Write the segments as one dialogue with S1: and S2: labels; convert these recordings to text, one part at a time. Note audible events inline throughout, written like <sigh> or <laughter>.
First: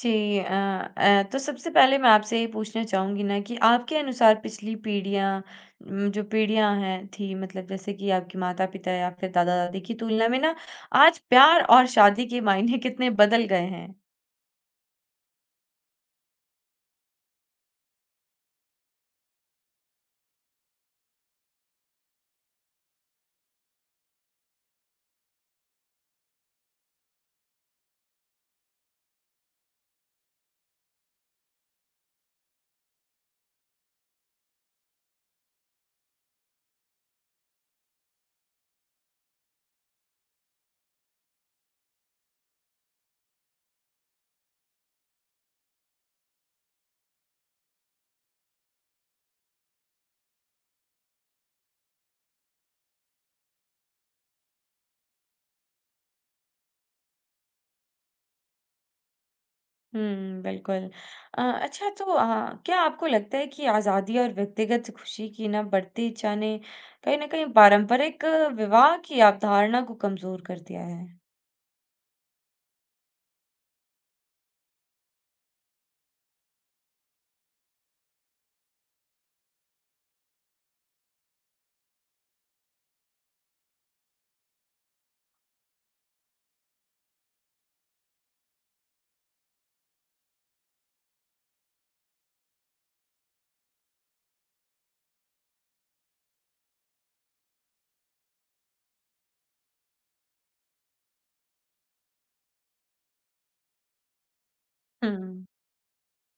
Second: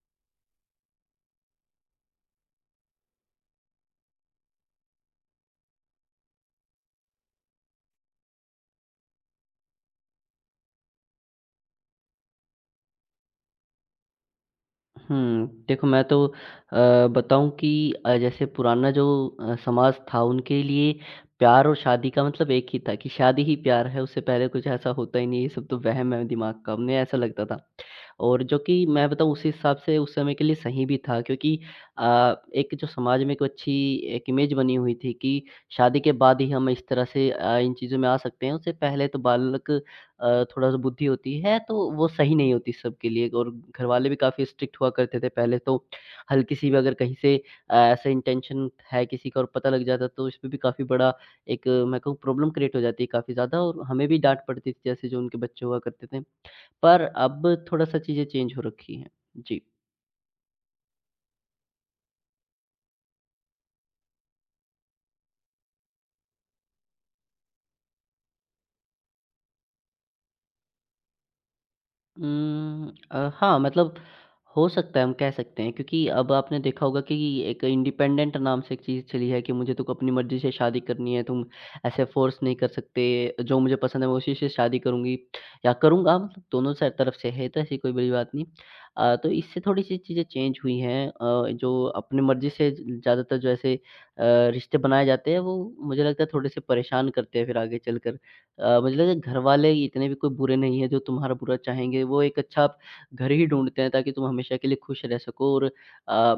S1: जी। अ तो सबसे पहले मैं आपसे ये पूछना चाहूँगी ना कि आपके अनुसार पिछली पीढ़ियाँ, जो पीढ़ियाँ हैं थी मतलब जैसे कि आपके माता-पिता या फिर दादा-दादी की तुलना में ना आज प्यार और शादी के मायने कितने बदल गए हैं?
S2: देखो, मैं तो बताऊँ कि जैसे पुराना जो समाज था, उनके लिए प्यार और शादी का मतलब एक ही था कि शादी ही प्यार है। उससे पहले कुछ ऐसा होता ही नहीं, ये सब तो वहम है दिमाग का, उन्हें ऐसा लगता था। और जो कि मैं बताऊँ, उस हिसाब से उस समय के लिए सही भी था, क्योंकि एक जो समाज में एक अच्छी एक इमेज बनी हुई थी कि शादी के बाद ही हम इस तरह से इन चीज़ों में आ सकते हैं। उससे पहले तो बालक, थोड़ा-सा बुद्धि होती है तो वो सही नहीं होती सबके लिए। और घरवाले भी काफ़ी स्ट्रिक्ट हुआ करते थे पहले तो। हल्की-सी भी अगर कहीं से ऐसे इंटेंशन है किसी का और पता लग जाता तो इसमें भी काफ़ी बड़ा एक, मैं कहूँ, प्रॉब्लम क्रिएट हो जाती है काफ़ी ज़्यादा, और हमें भी डाँट पड़ती थी जैसे जो उनके बच्चे हुआ करते थे। पर अब थोड़ा-सा चीज़ें चेंज हो रखी हैं। जी।
S1: हुँ, बिल्कुल। अच्छा तो क्या आपको लगता है कि आज़ादी और व्यक्तिगत खुशी की ना बढ़ती इच्छा ने कहीं न कहीं पारंपरिक विवाह की अवधारणा को कमज़ोर कर दिया है?
S2: हाँ, मतलब हो सकता है, हम कह सकते हैं। क्योंकि अब आपने देखा होगा कि एक इंडिपेंडेंट नाम से एक चीज़ चली है कि मुझे तो अपनी मर्ज़ी से शादी करनी है, तुम ऐसे फ़ोर्स नहीं कर सकते, जो मुझे पसंद है मैं उसी से शादी करूँगी या करूँगा। मतलब दोनों से तरफ से है तो ऐसी कोई बड़ी बात नहीं। तो इससे थोड़ी-सी चीज़ें चेंज हुई हैं। जो अपनी मर्ज़ी से ज़्यादातर जो ऐसे रिश्ते बनाए जाते हैं, वो मुझे लगता है थोड़े-से परेशान करते हैं फिर आगे चलकर। मुझे लगता है घरवाले इतने भी कोई बुरे नहीं हैं जो तुम्हारा बुरा चाहेंगे। वो एक अच्छा आप घर ही ढूँढते हैं ताकि तुम हमेशा के लिए खुश रह
S1: हुँ।
S2: सको। और अ,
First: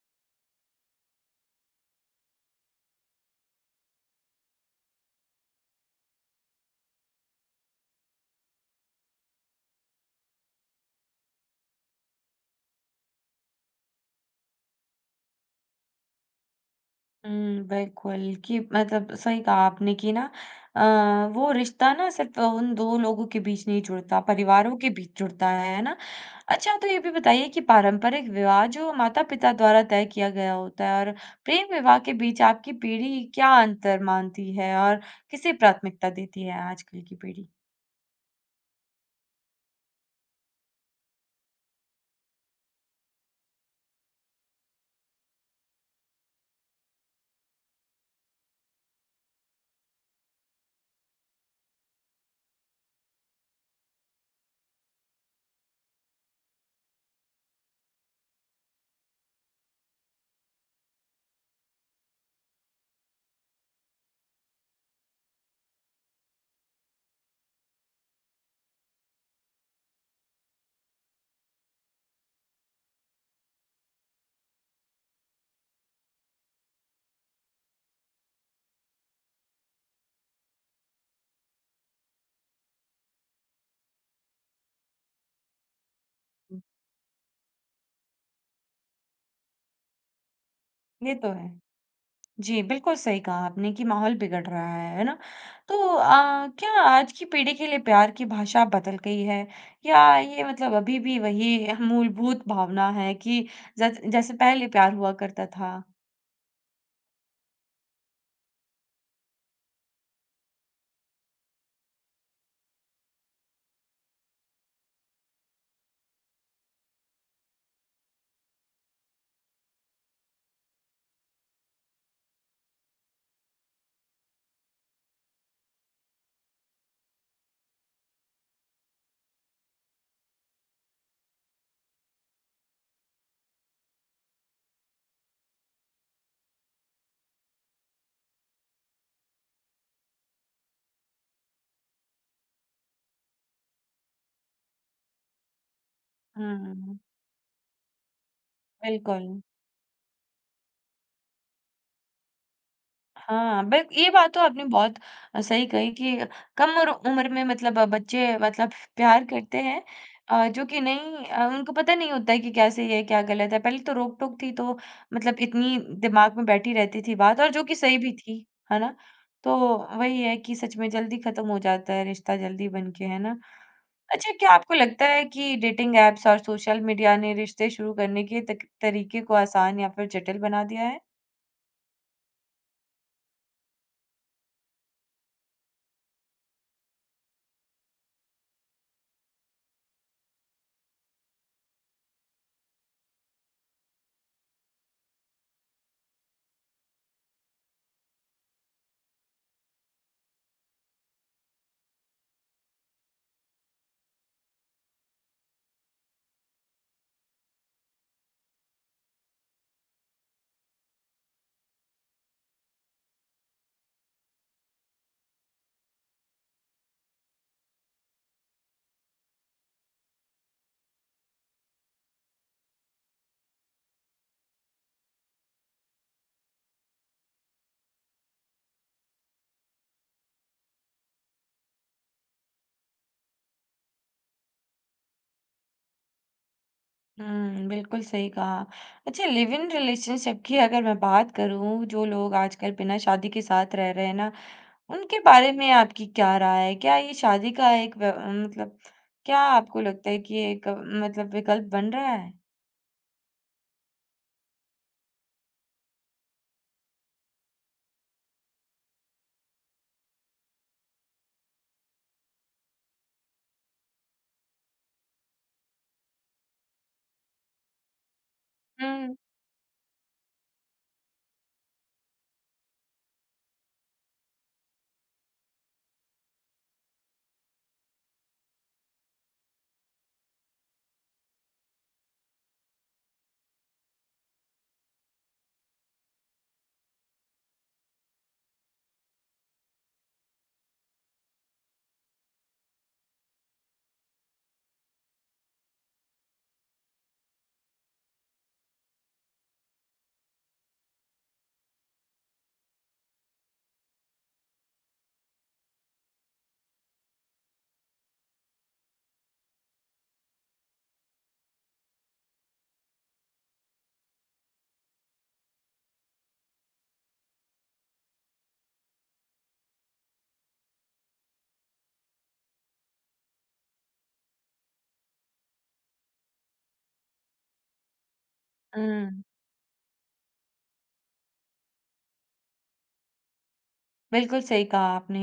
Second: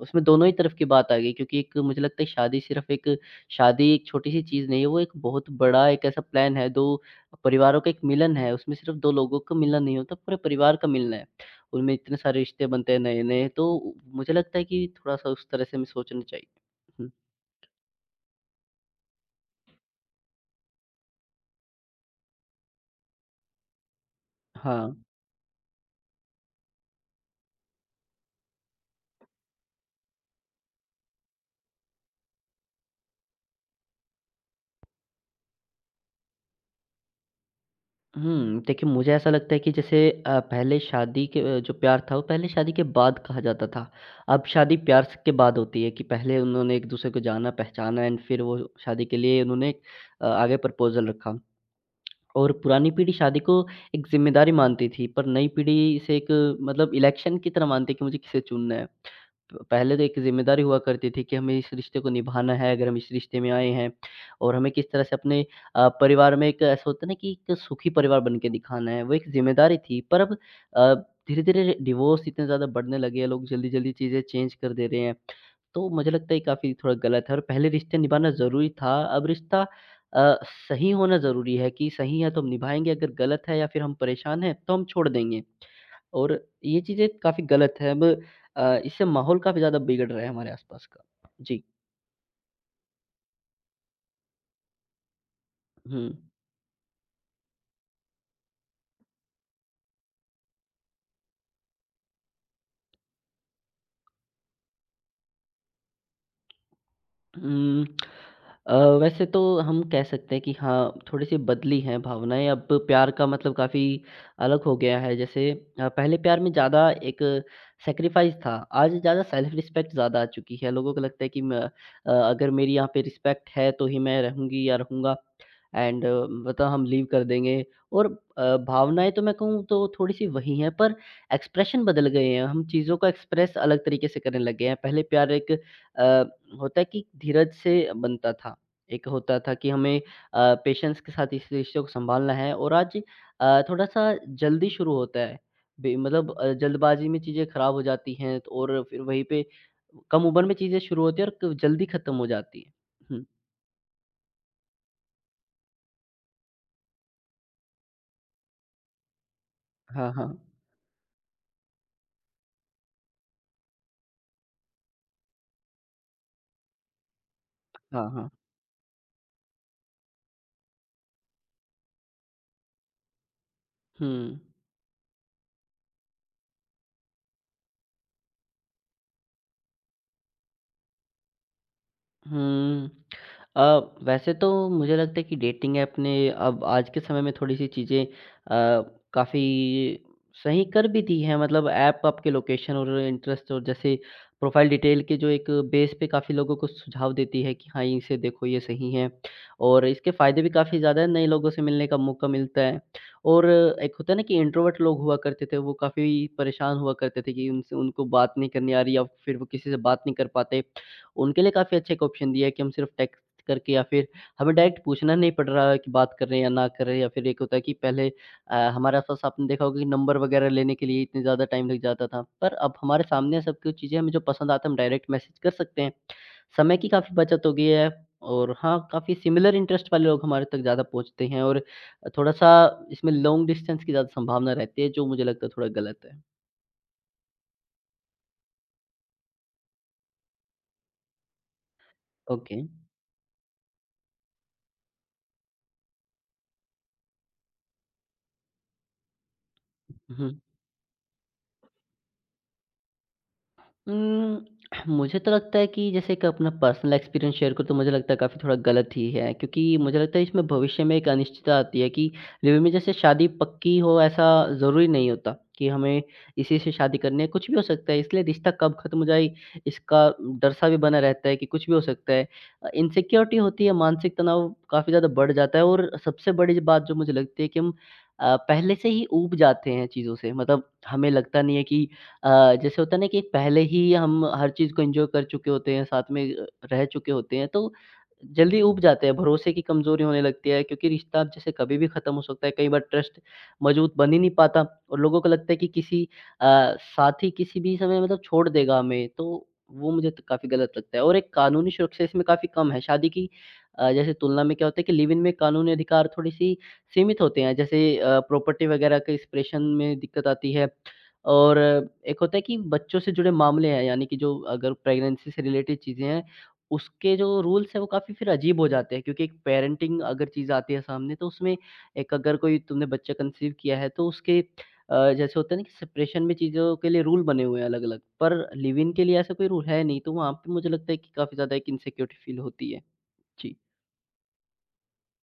S2: उसमें दोनों ही तरफ की बात आ गई। क्योंकि एक, मुझे लगता है, शादी एक छोटी-सी चीज़ नहीं है, वो एक बहुत बड़ा एक ऐसा प्लान है, 2 परिवारों का एक मिलन है। उसमें सिर्फ़ 2 लोगों का मिलना नहीं होता, पूरे परिवार का मिलना है। उनमें इतने सारे रिश्ते बनते हैं नए-नए, तो मुझे लगता है कि थोड़ा-सा उस तरह से हमें सोचना चाहिए। हुँ,
S1: हुँ, बिल्कुल कि मतलब सही कहा आपने कि ना वो रिश्ता ना सिर्फ़ उन 2 लोगों के बीच नहीं जुड़ता, परिवारों के
S2: हाँ।
S1: बीच जुड़ता है ना? अच्छा तो ये भी बताइए कि पारंपरिक विवाह जो माता-पिता द्वारा तय किया गया होता है और प्रेम विवाह के बीच आपकी पीढ़ी क्या अंतर मानती है और किसे प्राथमिकता देती है आजकल की पीढ़ी?
S2: देखिए, मुझे ऐसा लगता है कि जैसे पहले शादी के जो प्यार था वो पहले शादी के बाद कहा जाता था। अब शादी प्यार स के बाद होती है कि पहले उन्होंने एक-दूसरे को जाना, पहचाना, एंड फिर वो शादी के लिए उन्होंने आगे प्रपोज़ल रखा। और पुरानी पीढ़ी शादी को एक ज़िम्मेदारी मानती थी, पर नई पीढ़ी इसे एक, मतलब, इलेक्शन की तरह मानती है कि मुझे किसे चुनना है। प पहले तो एक ज़िम्मेदारी हुआ करती थी कि हमें इस रिश्ते को निभाना है, अगर हम इस रिश्ते में आए हैं, और हमें किस तरह से अपने परिवार में, एक ऐसा होता है ना कि एक सुखी परिवार बन के दिखाना है, वो एक ज़िम्मेदारी थी। पर अब अ, धीरे-धीरे डिवोर्स इतने ज़्यादा बढ़ने लगे हैं, लोग जल्दी-जल्दी चीज़ें चेंज कर दे रहे हैं। तो मुझे लगता है काफ़ी थोड़ा गलत है। और पहले रिश्ते निभाना ज़रूरी था, अब रिश्ता अ, सही होना ज़रूरी है कि सही है तो हम निभाएँगे, अगर गलत है या फिर हम परेशान हैं, तो हम छोड़ देंगे। और ये चीज़ें काफ़ी गलत है अब। इससे माहौल काफ़ी ज़्यादा बिगड़ रहा है हमारे आसपास का।
S1: ये तो है।
S2: जी।
S1: जी, बिल्कुल सही कहा आपने कि माहौल बिगड़ रहा है ना? तो
S2: हुँ।
S1: क्या आज की पीढ़ी के लिए प्यार की भाषा बदल गई है या ये मतलब अभी भी वही मूलभूत भावना है कि जैसे पहले प्यार हुआ करता था?
S2: हुँ, अ, वैसे तो हम कह सकते हैं कि हाँ, थोड़ी-सी बदली हैं भावनाएँ। अब प्यार का मतलब काफ़ी अलग हो गया है। जैसे पहले प्यार में ज़्यादा एक सैक्रिफ़ाइस था, आज ज़्यादा सेल्फ़ रिस्पेक्ट ज़्यादा आ चुकी है। लोगों को लगता है कि अगर मेरी यहाँ पे रिस्पेक्ट है, तो ही मैं रहूँगी या रहूँगा, एंड मतलब हम लीव कर देंगे। और भावनाएँ तो मैं कहूँ तो थोड़ी-सी वही हैं, पर एक्सप्रेशन बदल गए हैं। हम चीज़ों को एक्सप्रेस अलग तरीके से करने लग गए हैं। पहले प्यार एक अ, होता है कि धीरज से बनता था। एक होता था कि हमें पेशेंस के साथ इस रिश्ते को सँभालना है, और आज थोड़ा-सा जल्दी शुरू होता है। बे मतलब
S1: हुँ,
S2: जल्दबाज़ी में चीज़ें ख़राब हो जाती हैं, त और फिर वहीं
S1: बिल्कुल।
S2: पे कम उम्र में चीज़ें शुरू होती हैं और क जल्दी ख़त्म हो जाती हैं। हुँ।
S1: हाँ, बिल ये बात तो आपने बहुत सही कही कि कम उर उम्र में मतलब बच्चे मतलब प्यार करते हैं,
S2: हाँ, हाँ।
S1: जो कि नहीं, उनको पता नहीं होता है कि क्या सही है, क्या गलत है। पहले तो रोक-टोक थी तो मतलब इतनी दिमाग में बैठी रहती थी बात और जो कि सही
S2: हाँ,
S1: भी
S2: हाँ।
S1: थी, है ना? तो वही है कि सच में जल्दी खत्म हो जाता है रिश्ता जल्दी बन के, है ना?
S2: हुँ।
S1: अच्छा क्या आपको लगता है कि डेटिंग ऐप्स और सोशल मीडिया ने रिश्ते शुरू करने के तक तरीके को आसान या फिर जटिल बना दिया है?
S2: हुँ। अ, वैसे तो मुझे लगता है कि डेटिंग ऐप ने अब आज के समय में थोड़ी-सी चीज़ें काफ़ी सही कर भी दी हैं। मतलब ऐप आपके लोकेशन और इंटरेस्ट और जैसे प्रोफ़ाइल डिटेल के जो एक बेस पे काफ़ी लोगों को सुझाव देती है कि हाँ, इसे देखो, ये सही है। और इसके फ़ायदे भी काफ़ी ज़्यादा हैं, नए लोगों से मिलने का मौका मिलता है। और एक होता है ना कि इंट्रोवर्ट लोग हुआ करते थे, वो काफ़ी परेशान हुआ करते थे कि उनसे उनको बात नहीं करनी आ रही या फिर वो किसी से बात नहीं कर पाते। उनके लिए काफ़ी अच्छा एक ऑप्शन दिया है कि हम सिर्फ़ टेक्स्ट करके, या फिर हमें डायरेक्ट पूछना नहीं पड़ रहा है कि बात कर रहे हैं या ना कर रहे हैं। या फिर एक होता है कि पहले हमारे आस-पास आपने देखा होगा कि नंबर वगैरह लेने के लिए इतने ज़्यादा टाइम लग जाता था। पर अब हमारे सामने सब कुछ चीज़ें हमें जो पसंद आता है हम डायरेक्ट मैसेज कर सकते हैं। समय की काफ़ी बचत हो गई है। और हाँ, काफ़ी सिमिलर इंटरेस्ट वाले लोग हमारे तक ज़्यादा पहुँचते हैं। और थोड़ा-सा इसमें लॉन्ग डिस्टेंस की ज़्यादा संभावना रहती है, जो मुझे लगता है थोड़ा गलत है।
S1: हुँ, बिल्कुल सही कहा। अच्छा लिव इन रिलेशनशिप की अगर मैं बात करूँ, जो लोग
S2: ओके।
S1: आजकल बिना शादी के साथ रह रहे हैं ना, उनके बारे में आपकी क्या राय है? क्या ये शादी का एक व मतलब क्या आपको लगता है
S2: हुँ।
S1: कि मतलब विकल्प बन रहा है?
S2: उम, मुझे तो लगता है कि जैसे एक अपना पर्सनल एक्सपीरियंस शेयर करूँ तो मुझे लगता है काफ़ी थोड़ा गलत ही है, क्योंकि मुझे लगता है इसमें भविष्य में एक अनिश्चितता आती है कि लिव इन में जैसे शादी पक्की हो ऐसा ज़रूरी नहीं होता कि हमें इसी से शादी करनी है, कुछ भी हो सकता है। इसलिए रिश्ता कब ख़त्म हो
S1: हुँ।
S2: जाए, इसका डर-सा भी बना रहता है कि कुछ भी हो सकता है। इनसिक्योरिटी होती है, मानसिक तनाव काफ़ी ज़्यादा बढ़ जाता है। और सबसे बड़ी बात जो मुझे लगती है कि हम पहले से ही ऊब जाते हैं चीज़ों से। मतलब हमें लगता नहीं है कि जैसे होता है ना कि पहले ही हम हर चीज़ को एन्जॉय कर चुके होते हैं, साथ में रह चुके होते हैं, तो जल्दी ऊब जाते हैं, भरोसे की कमज़ोरी होने लगती है, क्योंकि रिश्ता अब जैसे कभी भी ख़त्म हो सकता है। कई बार ट्रस्ट मज़बूत बन ही नहीं पाता। और लोगों को लगता है कि किसी साथी किसी भी समय मतलब छोड़ देगा हमें, तो वो मुझे तो काफ़ी गलत लगता है। और एक कानूनी सुरक्षा इसमें काफ़ी कम है। शादी की जैसे तुलना में क्या होता है कि लिव इन में कानूनी अधिकार थोड़ी-सी सीमित होते हैं, जैसे प्रॉपर्टी वग़ैरह के एक्सप्रेशन में दिक्कत आती है। और एक होता है कि बच्चों से जुड़े मामले हैं, यानी कि जो अगर प्रेगनेंसी से रिलेटेड चीज़ें हैं, उसके जो रूल्स हैं वो काफ़ी फिर अजीब हो जाते हैं, क्योंकि एक पैरेंटिंग अगर चीज़ आती है सामने, तो उसमें एक अगर कोई तुमने बच्चा कंसीव किया है तो उसके जैसे होता है ना कि सेपरेशन में चीज़ों के लिए रूल बने हुए हैं अलग-अलग, पर लिव इन के लिए
S1: हुँ,
S2: ऐसा कोई रूल है नहीं, तो वहाँ पे मुझे लगता है कि काफ़ी ज़्यादा एक इनसिक्योरिटी फील होती है। जी,
S1: बिल्कुल सही कहा आपने।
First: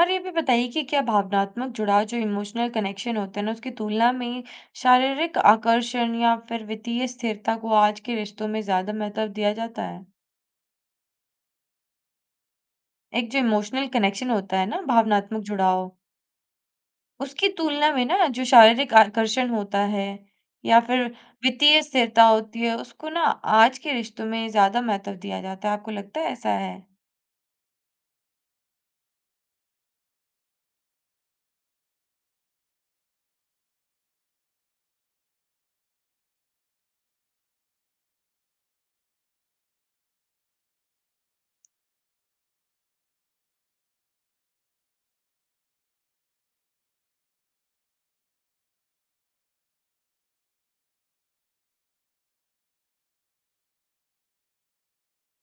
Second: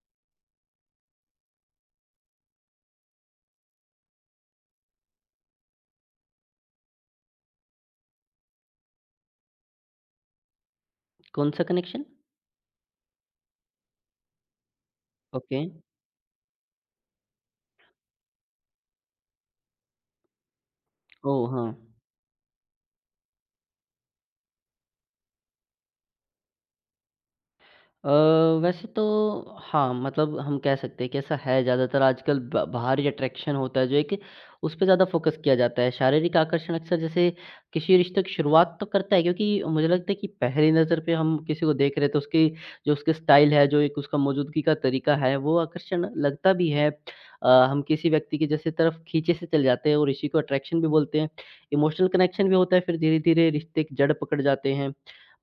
S1: और ये भी बताइए कि क्या भावनात्मक जुड़ाव जो इमोशनल कनेक्शन होते हैं ना, उसकी तुलना में शारीरिक आकर्षण या फिर वित्तीय स्थिरता को आज के रिश्तों में ज़्यादा महत्व दिया जाता है?
S2: कौन-सा कनेक्शन?
S1: एक जो इमोशनल कनेक्शन होता है ना, भावनात्मक
S2: ओके।
S1: जुड़ाव, उसकी तुलना में ना जो शारीरिक आकर्षण होता है या फिर
S2: ओह! हाँ।
S1: वित्तीय स्थिरता होती है, उसको ना आज के रिश्तों में ज़्यादा महत्व दिया जाता है। आपको लगता है ऐसा है?
S2: अ, वैसे तो हाँ, मतलब हम कह सकते हैं कि ऐसा है। ज़्यादातर आजकल ब बाहरी अट्रैक्शन होता है, जो एक उस पे ज़्यादा फ़ोकस किया जाता है। शारीरिक आकर्षण अक्सर जैसे किसी रिश्ते की शुरुआत तो करता है, क्योंकि मुझे लगता है कि पहली नज़र पे हम किसी को देख रहे हैं, तो उसकी जो उसके स्टाइल है, जो एक उसका मौजूदगी का तरीका है, वो आकर्षण लगता भी है। हम किसी व्यक्ति की जैसे तरफ खींचे से चले जाते हैं, और इसी को अट्रैक्शन भी बोलते हैं। इमोशनल कनेक्शन भी होता है, फिर धीरे-धीरे रिश्ते की जड़ पकड़ जाते हैं।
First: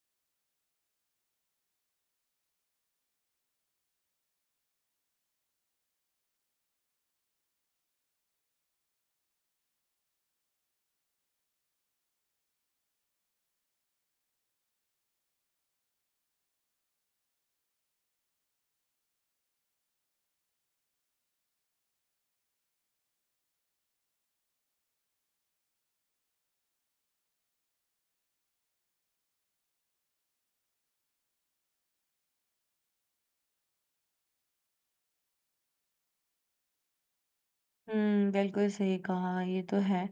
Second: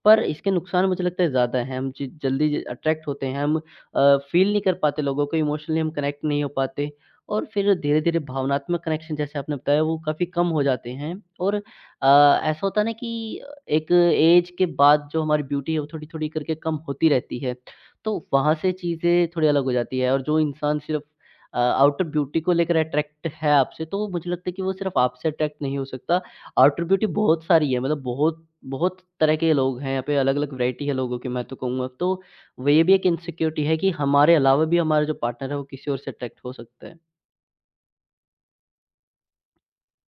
S2: पर इसके नुकसान मुझे लगता है ज़्यादा हैं। हम ज जल्दी ज अट्रैक्ट होते हैं, हम फ़ील नहीं कर पाते लोगों को, इमोशनली हम कनेक्ट नहीं हो पाते, और फिर धीरे-धीरे भावनात्मक कनेक्शन जैसे आपने बताया वो काफ़ी कम हो जाते हैं। और ऐसा होता है ना कि एक ऐज के बाद जो हमारी ब्यूटी है वो थोड़ी-थोड़ी करके कम होती रहती है। तो वहाँ से चीज़ें थोड़ी अलग हो जाती है, और जो इंसान सिर्फ़ आउटर ब्यूटी को लेकर अट्रैक्ट है आपसे, तो मुझे लगता है कि वो सिर्फ़ आपसे अट्रैक्ट नहीं हो सकता। आउटर ब्यूटी बहुत सारी है, मतलब बहुत बहुत तरह के लोग हैं यहाँ पे, अलग-अलग वैरायटी है लोगों की, मैं तो कहूँगा। तो वो ये भी एक इनसिक्योरिटी है कि हमारे अलावा भी हमारा जो पार्टनर है वो किसी और से अट्रैक्ट हो सकता है।
S1: हुँ, बिल्कुल सही कहा, ये तो है।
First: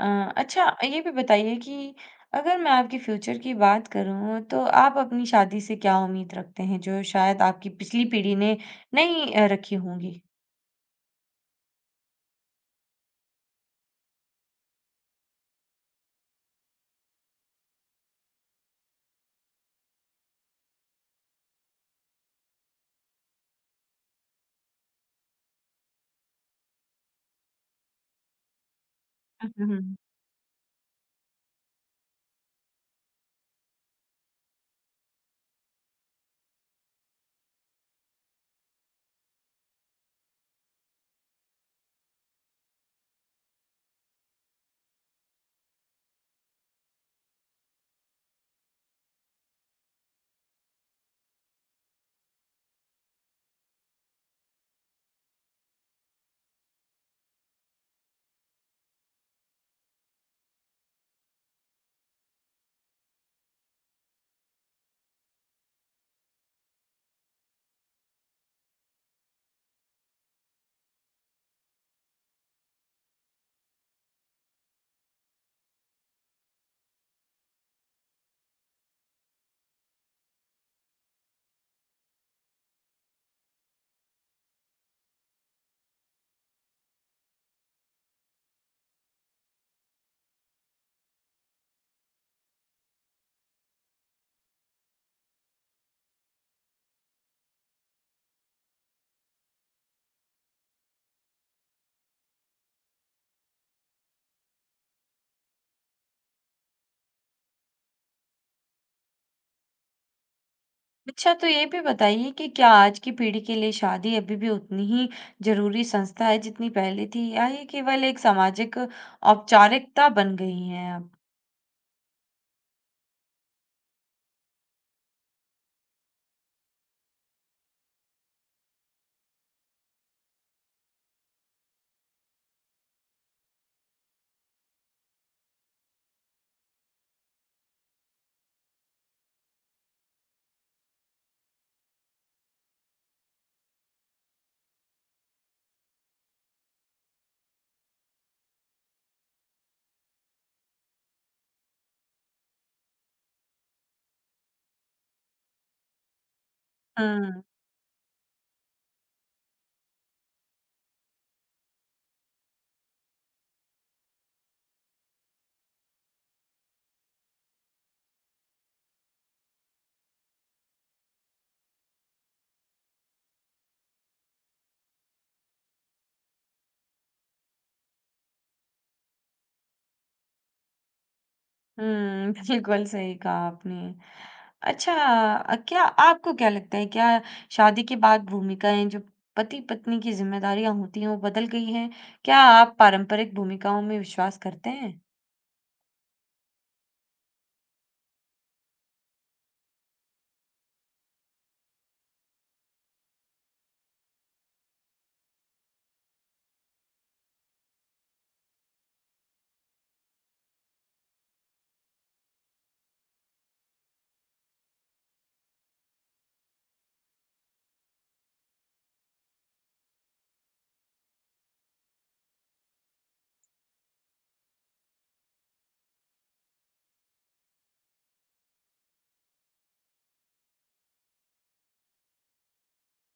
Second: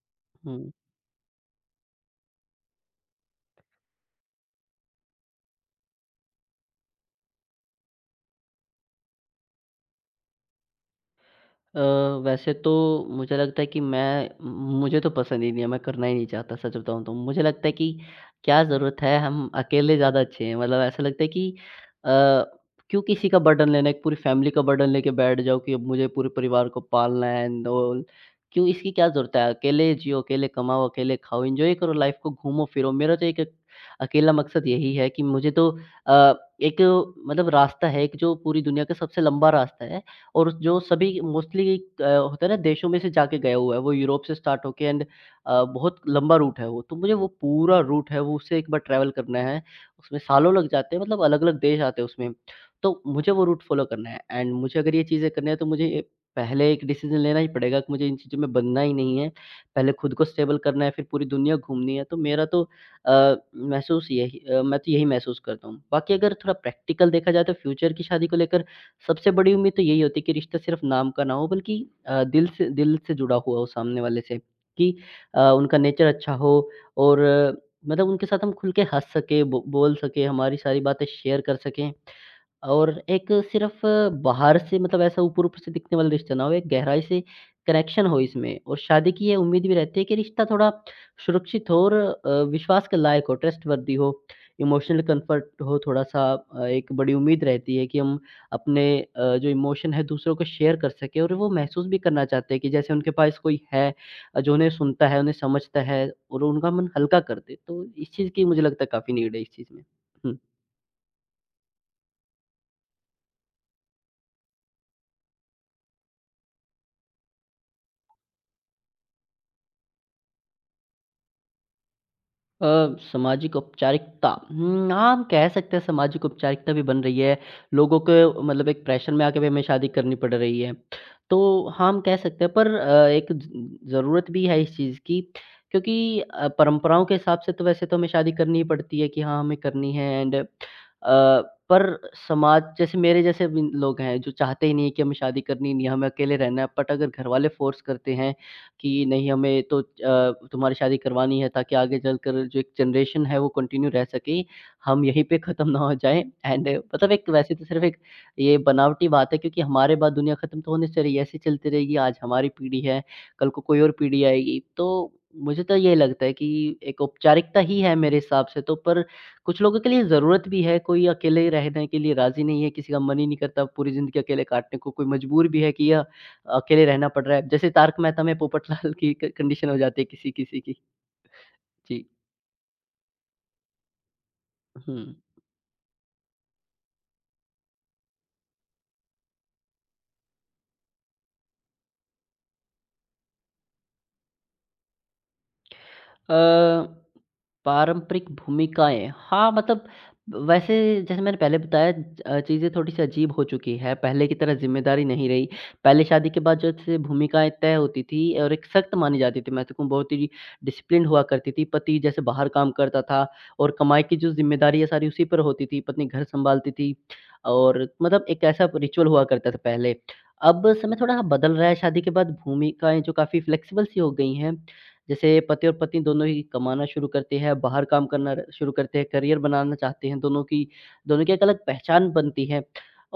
S1: अच्छा
S2: हुँ।
S1: ये भी बताइए कि अगर मैं आपके फ्यूचर की बात करूँ, तो आप अपनी शादी से क्या उम्मीद रखते हैं, जो शायद आपकी पिछली पीढ़ी ने नहीं रखी होंगी?
S2: अ, वैसे तो मुझे लगता है कि मैं मुझे तो पसंद ही नहीं है, मैं करना ही नहीं चाहता सच बताऊँ तो। मुझे लगता है कि क्या ज़रूरत है, हम अकेले ज़्यादा अच्छे हैं। मतलब ऐसा लगता है कि अ, क्यों किसी का बर्डन लेना है, एक पूरी फैमिली का बर्डन लेके बैठ जाओ कि अब मुझे पूरे परिवार को पालना है एंड ऑल। क्यों इसकी क्या ज़रूरत है, अकेले
S1: हम्म।
S2: जियो, अकेले कमाओ, अकेले खाओ, एन्जॉय करो लाइफ को, घूमो-फिरो। मेरा तो एक एक अकेला मकसद यही है कि मुझे तो अ, एक मतलब रास्ता है एक, जो पूरी दुनिया का सबसे लंबा रास्ता है, और जो सभी मोस्टली होता है ना देशों में से जाके गया हुआ है, वो यूरोप से स्टार्ट होके एंड बहुत लंबा रूट है वो। तो मुझे वो पूरा रूट है वो उससे एक बार ट्रैवल करना है। उसमें सालों लग जाते हैं, मतलब अलग-अलग देश आते हैं उसमें। तो मुझे वो रूट फ़ॉलो करना है, एंड मुझे अगर ये चीज़ें करनी है तो मुझे ये पहले एक डिसीज़न लेना ही पड़ेगा कि मुझे इन चीज़ों में बँधना ही नहीं है। पहले खुद को स्टेबल करना है, फिर पूरी दुनिया घूमनी है। तो मेरा तो अ, महसूस यही मैं तो यही महसूस करता हूँ। बाकी अगर थोड़ा प्रैक्टिकल देखा जाए, तो फ्यूचर की शादी को लेकर सबसे बड़ी उम्मीद तो यही होती है कि रिश्ता सिर्फ नाम का ना हो, बल्कि दिल से जुड़ा हुआ हो सामने वाले से, कि उनका नेचर अच्छा हो, और मतलब उनके साथ हम खुल के हँस सके, बोल सके, हमारी सारी बातें शेयर कर सकें, और एक सिर्फ़ बाहर से, मतलब ऐसा ऊपर-ऊपर से दिखने वाला रिश्ता ना हो, एक गहराई से कनेक्शन हो इसमें। और शादी की ये उम्मीद भी रहती है कि रिश्ता थोड़ा सुरक्षित हो, और विश्वास के लायक हो, ट्रस्टवर्दी हो, इमोशनल कंफर्ट हो थोड़ा-सा। एक बड़ी उम्मीद रहती है कि हम अपने जो इमोशन है दूसरों को शेयर कर सकें, और वो महसूस भी करना चाहते हैं कि जैसे उनके पास कोई है जो उन्हें सुनता है, उन्हें समझता है, और उनका मन हल्का कर दे। तो इस चीज़ की मुझे लगता है काफ़ी नीड है इस चीज़ में। हुँ।
S1: अच्छा तो ये भी बताइए कि क्या आज की पीढ़ी के लिए शादी अभी भी उतनी ही जरूरी संस्था है जितनी पहले थी या ये केवल एक सामाजिक औपचारिकता बन गई है अब।
S2: अ, सामाजिक औपचारिकता, हाँ, हम कह सकते हैं सामाजिक औपचारिकता भी बन रही है। लोगों को मतलब एक प्रेशर में आके भी हमें शादी करनी पड़ रही है। तो हाँ, हम कह सकते हैं, पर एक ज ज़रूरत भी है इस चीज़ की, क्योंकि परंपराओं के हिसाब से तो वैसे तो हमें शादी करनी ही पड़ती है कि हाँ, हमें करनी है, एंड पर समाज, जैसे मेरे जैसे भी लोग हैं जो चाहते ही नहीं है कि हमें शादी करनी नहीं है, हमें अकेले रहना है। बट अगर घरवाले फ़ोर्स करते हैं कि नहीं, हमें तो तुम्हारी शादी करवानी है, ताकि आगे चलकर जो एक जनरेशन है वो कंटिन्यू रह सके, हम यहीं पे ख़त्म ना हो जाएँ। एंड मतलब एक,
S1: हम्म।
S2: वैसे तो सिर्फ़ एक ये बनावटी बात है, क्योंकि हमारे बाद दुनिया ख़त्म तो होने से रही है, ऐसे चलती रहेगी, आज हमारी पीढ़ी है, कल को कोई और पीढ़ी आएगी। तो मुझे तो ये लगता है कि एक औपचारिकता ही है मेरे हिसाब से तो, पर कुछ लोगों के लिए ज़रूरत भी है, कोई अकेले रहने के लिए राज़ी नहीं है, किसी का मन ही नहीं करता पूरी ज़िंदगी अकेले काटने को, कोई मजबूर भी है कि या अकेले रहना पड़ रहा है। जैसे तारक मेहता में पोपटलाल की क कंडीशन हो जाती है किसी-किसी की। जी।
S1: हम्म। <laughs> बिल्कुल सही कहा आपने। अच्छा
S2: हुँ।
S1: क्या आपको क्या लगता है क्या शादी के बाद भूमिकाएं, जो पति पत्नी की जिम्मेदारियां होती हैं, वो बदल गई हैं? क्या आप पारंपरिक भूमिकाओं में विश्वास करते हैं?
S2: अ, पारंपरिक भूमिकाएँ, हाँ, मतलब वैसे, जैसे मैंने पहले बताया, चीज़ें थोड़ी-सी अजीब हो चुकी हैं, पहले की तरह ज़िम्मेदारी नहीं रही। पहले शादी के बाद जैसे भूमिकाएँ तय होती थी, और एक सख्त मानी जाती थी, मैं तो कहूँ बहुत ही डिसिप्लिन्ड हुआ करती थी। पति जैसे बाहर काम करता था, और कमाई की जो ज़िम्मेदारी है सारी उसी पर होती थी, पत्नी घर सँभालती थी, और मतलब एक ऐसा रिचुअल हुआ करता था पहले। अब समय थोड़ा बदल रहा है, शादी के बाद भूमिकाएँ जो काफ़ी फ्लेक्सिबल सी हो गई हैं, जैसे पति और पत्नी दोनों ही कमाना शुरू करते हैं, बाहर काम करना शुरू करते हैं, करियर बनाना चाहते हैं, दोनों की एक अलग पहचान बनती है।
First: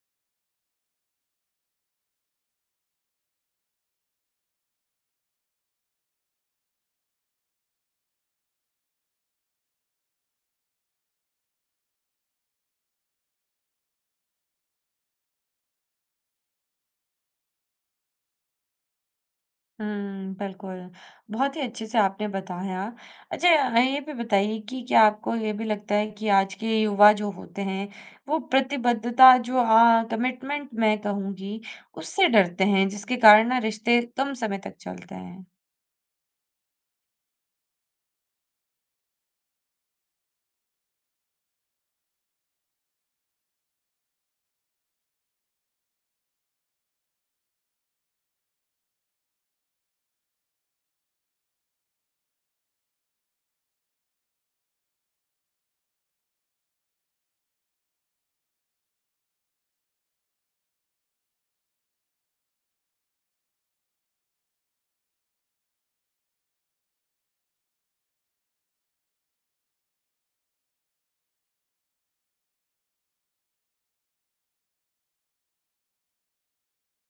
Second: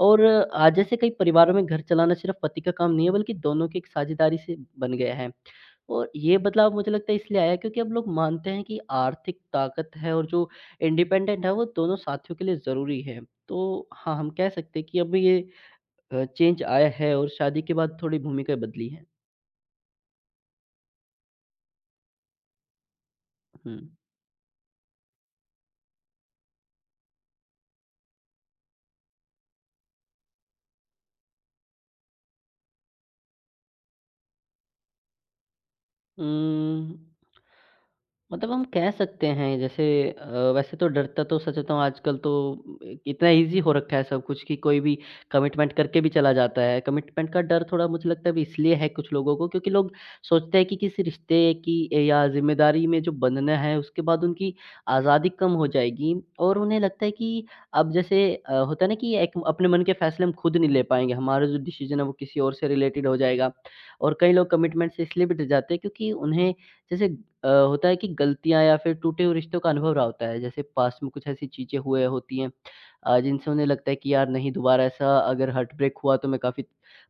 S2: और आज जैसे कई परिवारों में घर चलाना सिर्फ़ पति का काम नहीं है, बल्कि दोनों की एक साझेदारी से बन गया है। और ये बदलाव मुझे लगता है इसलिए आया है, क्योंकि अब लोग मानते हैं कि आर्थिक ताकत है और जो इंडिपेंडेंट है, वो दोनों साथियों के लिए ज़रूरी है। तो हाँ, हम कह सकते हैं कि अब ये चेंज आया है, और शादी के बाद थोड़ी भूमिका बदली है।
S1: हुँ, बिल्कुल। बहुत ही अच्छे से आपने बताया। अच्छा
S2: हुँ।
S1: ये भी बताइए कि क्या आपको ये भी लगता है कि आज के युवा जो होते हैं, वो प्रतिबद्धता, जो कमिटमेंट मैं कहूँगी, उससे डरते हैं जिसके कारण ना रिश्ते कम समय तक चलते हैं?
S2: उम मतलब हम कह सकते हैं जैसे अ, वैसे तो डरता तो सच बताऊँ, आजकल तो इतना ईज़ी हो रखा है सब कुछ कि कोई भी कमिटमेंट करके भी चला जाता है। कमिटमेंट का डर थोड़ा मुझे लगता है भी इसलिए है कुछ लोगों को, क्योंकि लोग सोचते हैं कि किसी रिश्ते की या ज़िम्मेदारी में जो बंधना है उसके बाद उनकी आज़ादी कम हो जाएगी, और उन्हें लगता है कि अब जैसे होता है ना कि एक अपने मन के फ़ैसले हम खुद नहीं ले पाएँगे, हमारा जो डिसीज़न है वो किसी और से रिलेटेड हो जाएगा। और कई लोग कमिटमेंट से इसलिए भी डर जाते हैं, क्योंकि उन्हें जैसे होता है कि गलतियाँ या फिर टूटे हुए रिश्तों का अनुभव रहा होता है। जैसे पास्ट में कुछ ऐसी चीज़ें हुए होती हैं जिनसे उन्हें लगता है कि यार नहीं, दोबारा ऐसा अगर हार्टब्रेक हुआ तो मैं काफ़ी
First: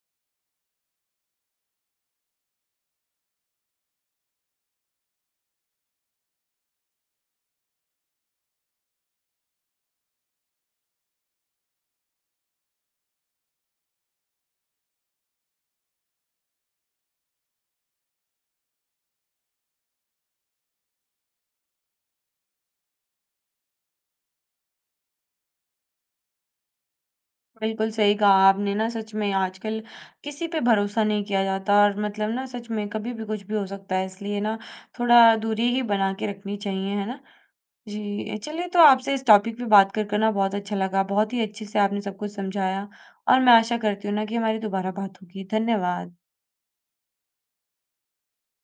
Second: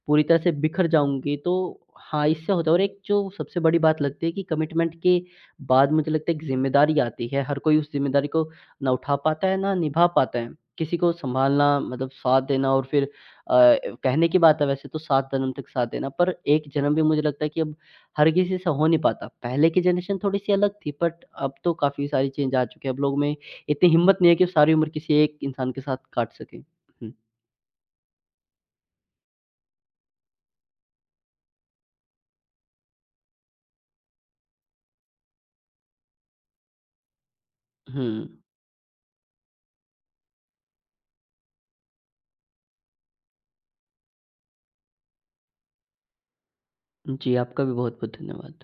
S2: पूरी तरह से बिखर जाऊँगी। तो हाँ, इससे होता है, और एक जो सबसे बड़ी बात लगती है कि कमिटमेंट के बाद मुझे लगता है एक ज़िम्मेदारी आती है। हर कोई उस ज़िम्मेदारी को ना उठा पाता है, ना निभा पाता है। किसी को सँभालना मतलब साथ देना, और फिर कहने की बात है, वैसे तो 7 जन्म तक साथ देना, पर 1 जन्म भी मुझे लगता है कि अब हर किसी से हो नहीं पाता। पहले की जनरेशन थोड़ी-सी अलग थी, बट अब तो काफ़ी सारी चेंज आ चुकी है। अब लोगों में इतनी हिम्मत नहीं है कि सारी उम्र किसी एक इंसान के साथ काट सकें। हुँ।
S1: बिल्कुल सही कहा आपने ना सच में आजकल किसी पे भरोसा नहीं किया जाता और मतलब ना सच में कभी भी कुछ भी हो सकता है, इसलिए ना थोड़ा दूरी ही बना के रखनी चाहिए, है ना?
S2: हुँ।
S1: जी, चलिए तो आपसे इस टॉपिक पे बात कर कर ना बहुत अच्छा लगा। बहुत ही अच्छे से आपने सब कुछ समझाया और मैं आशा करती हूँ ना कि हमारी दोबारा बात होगी। धन्यवाद।
S2: जी, आपका भी बहुत-बहुत धन्यवाद।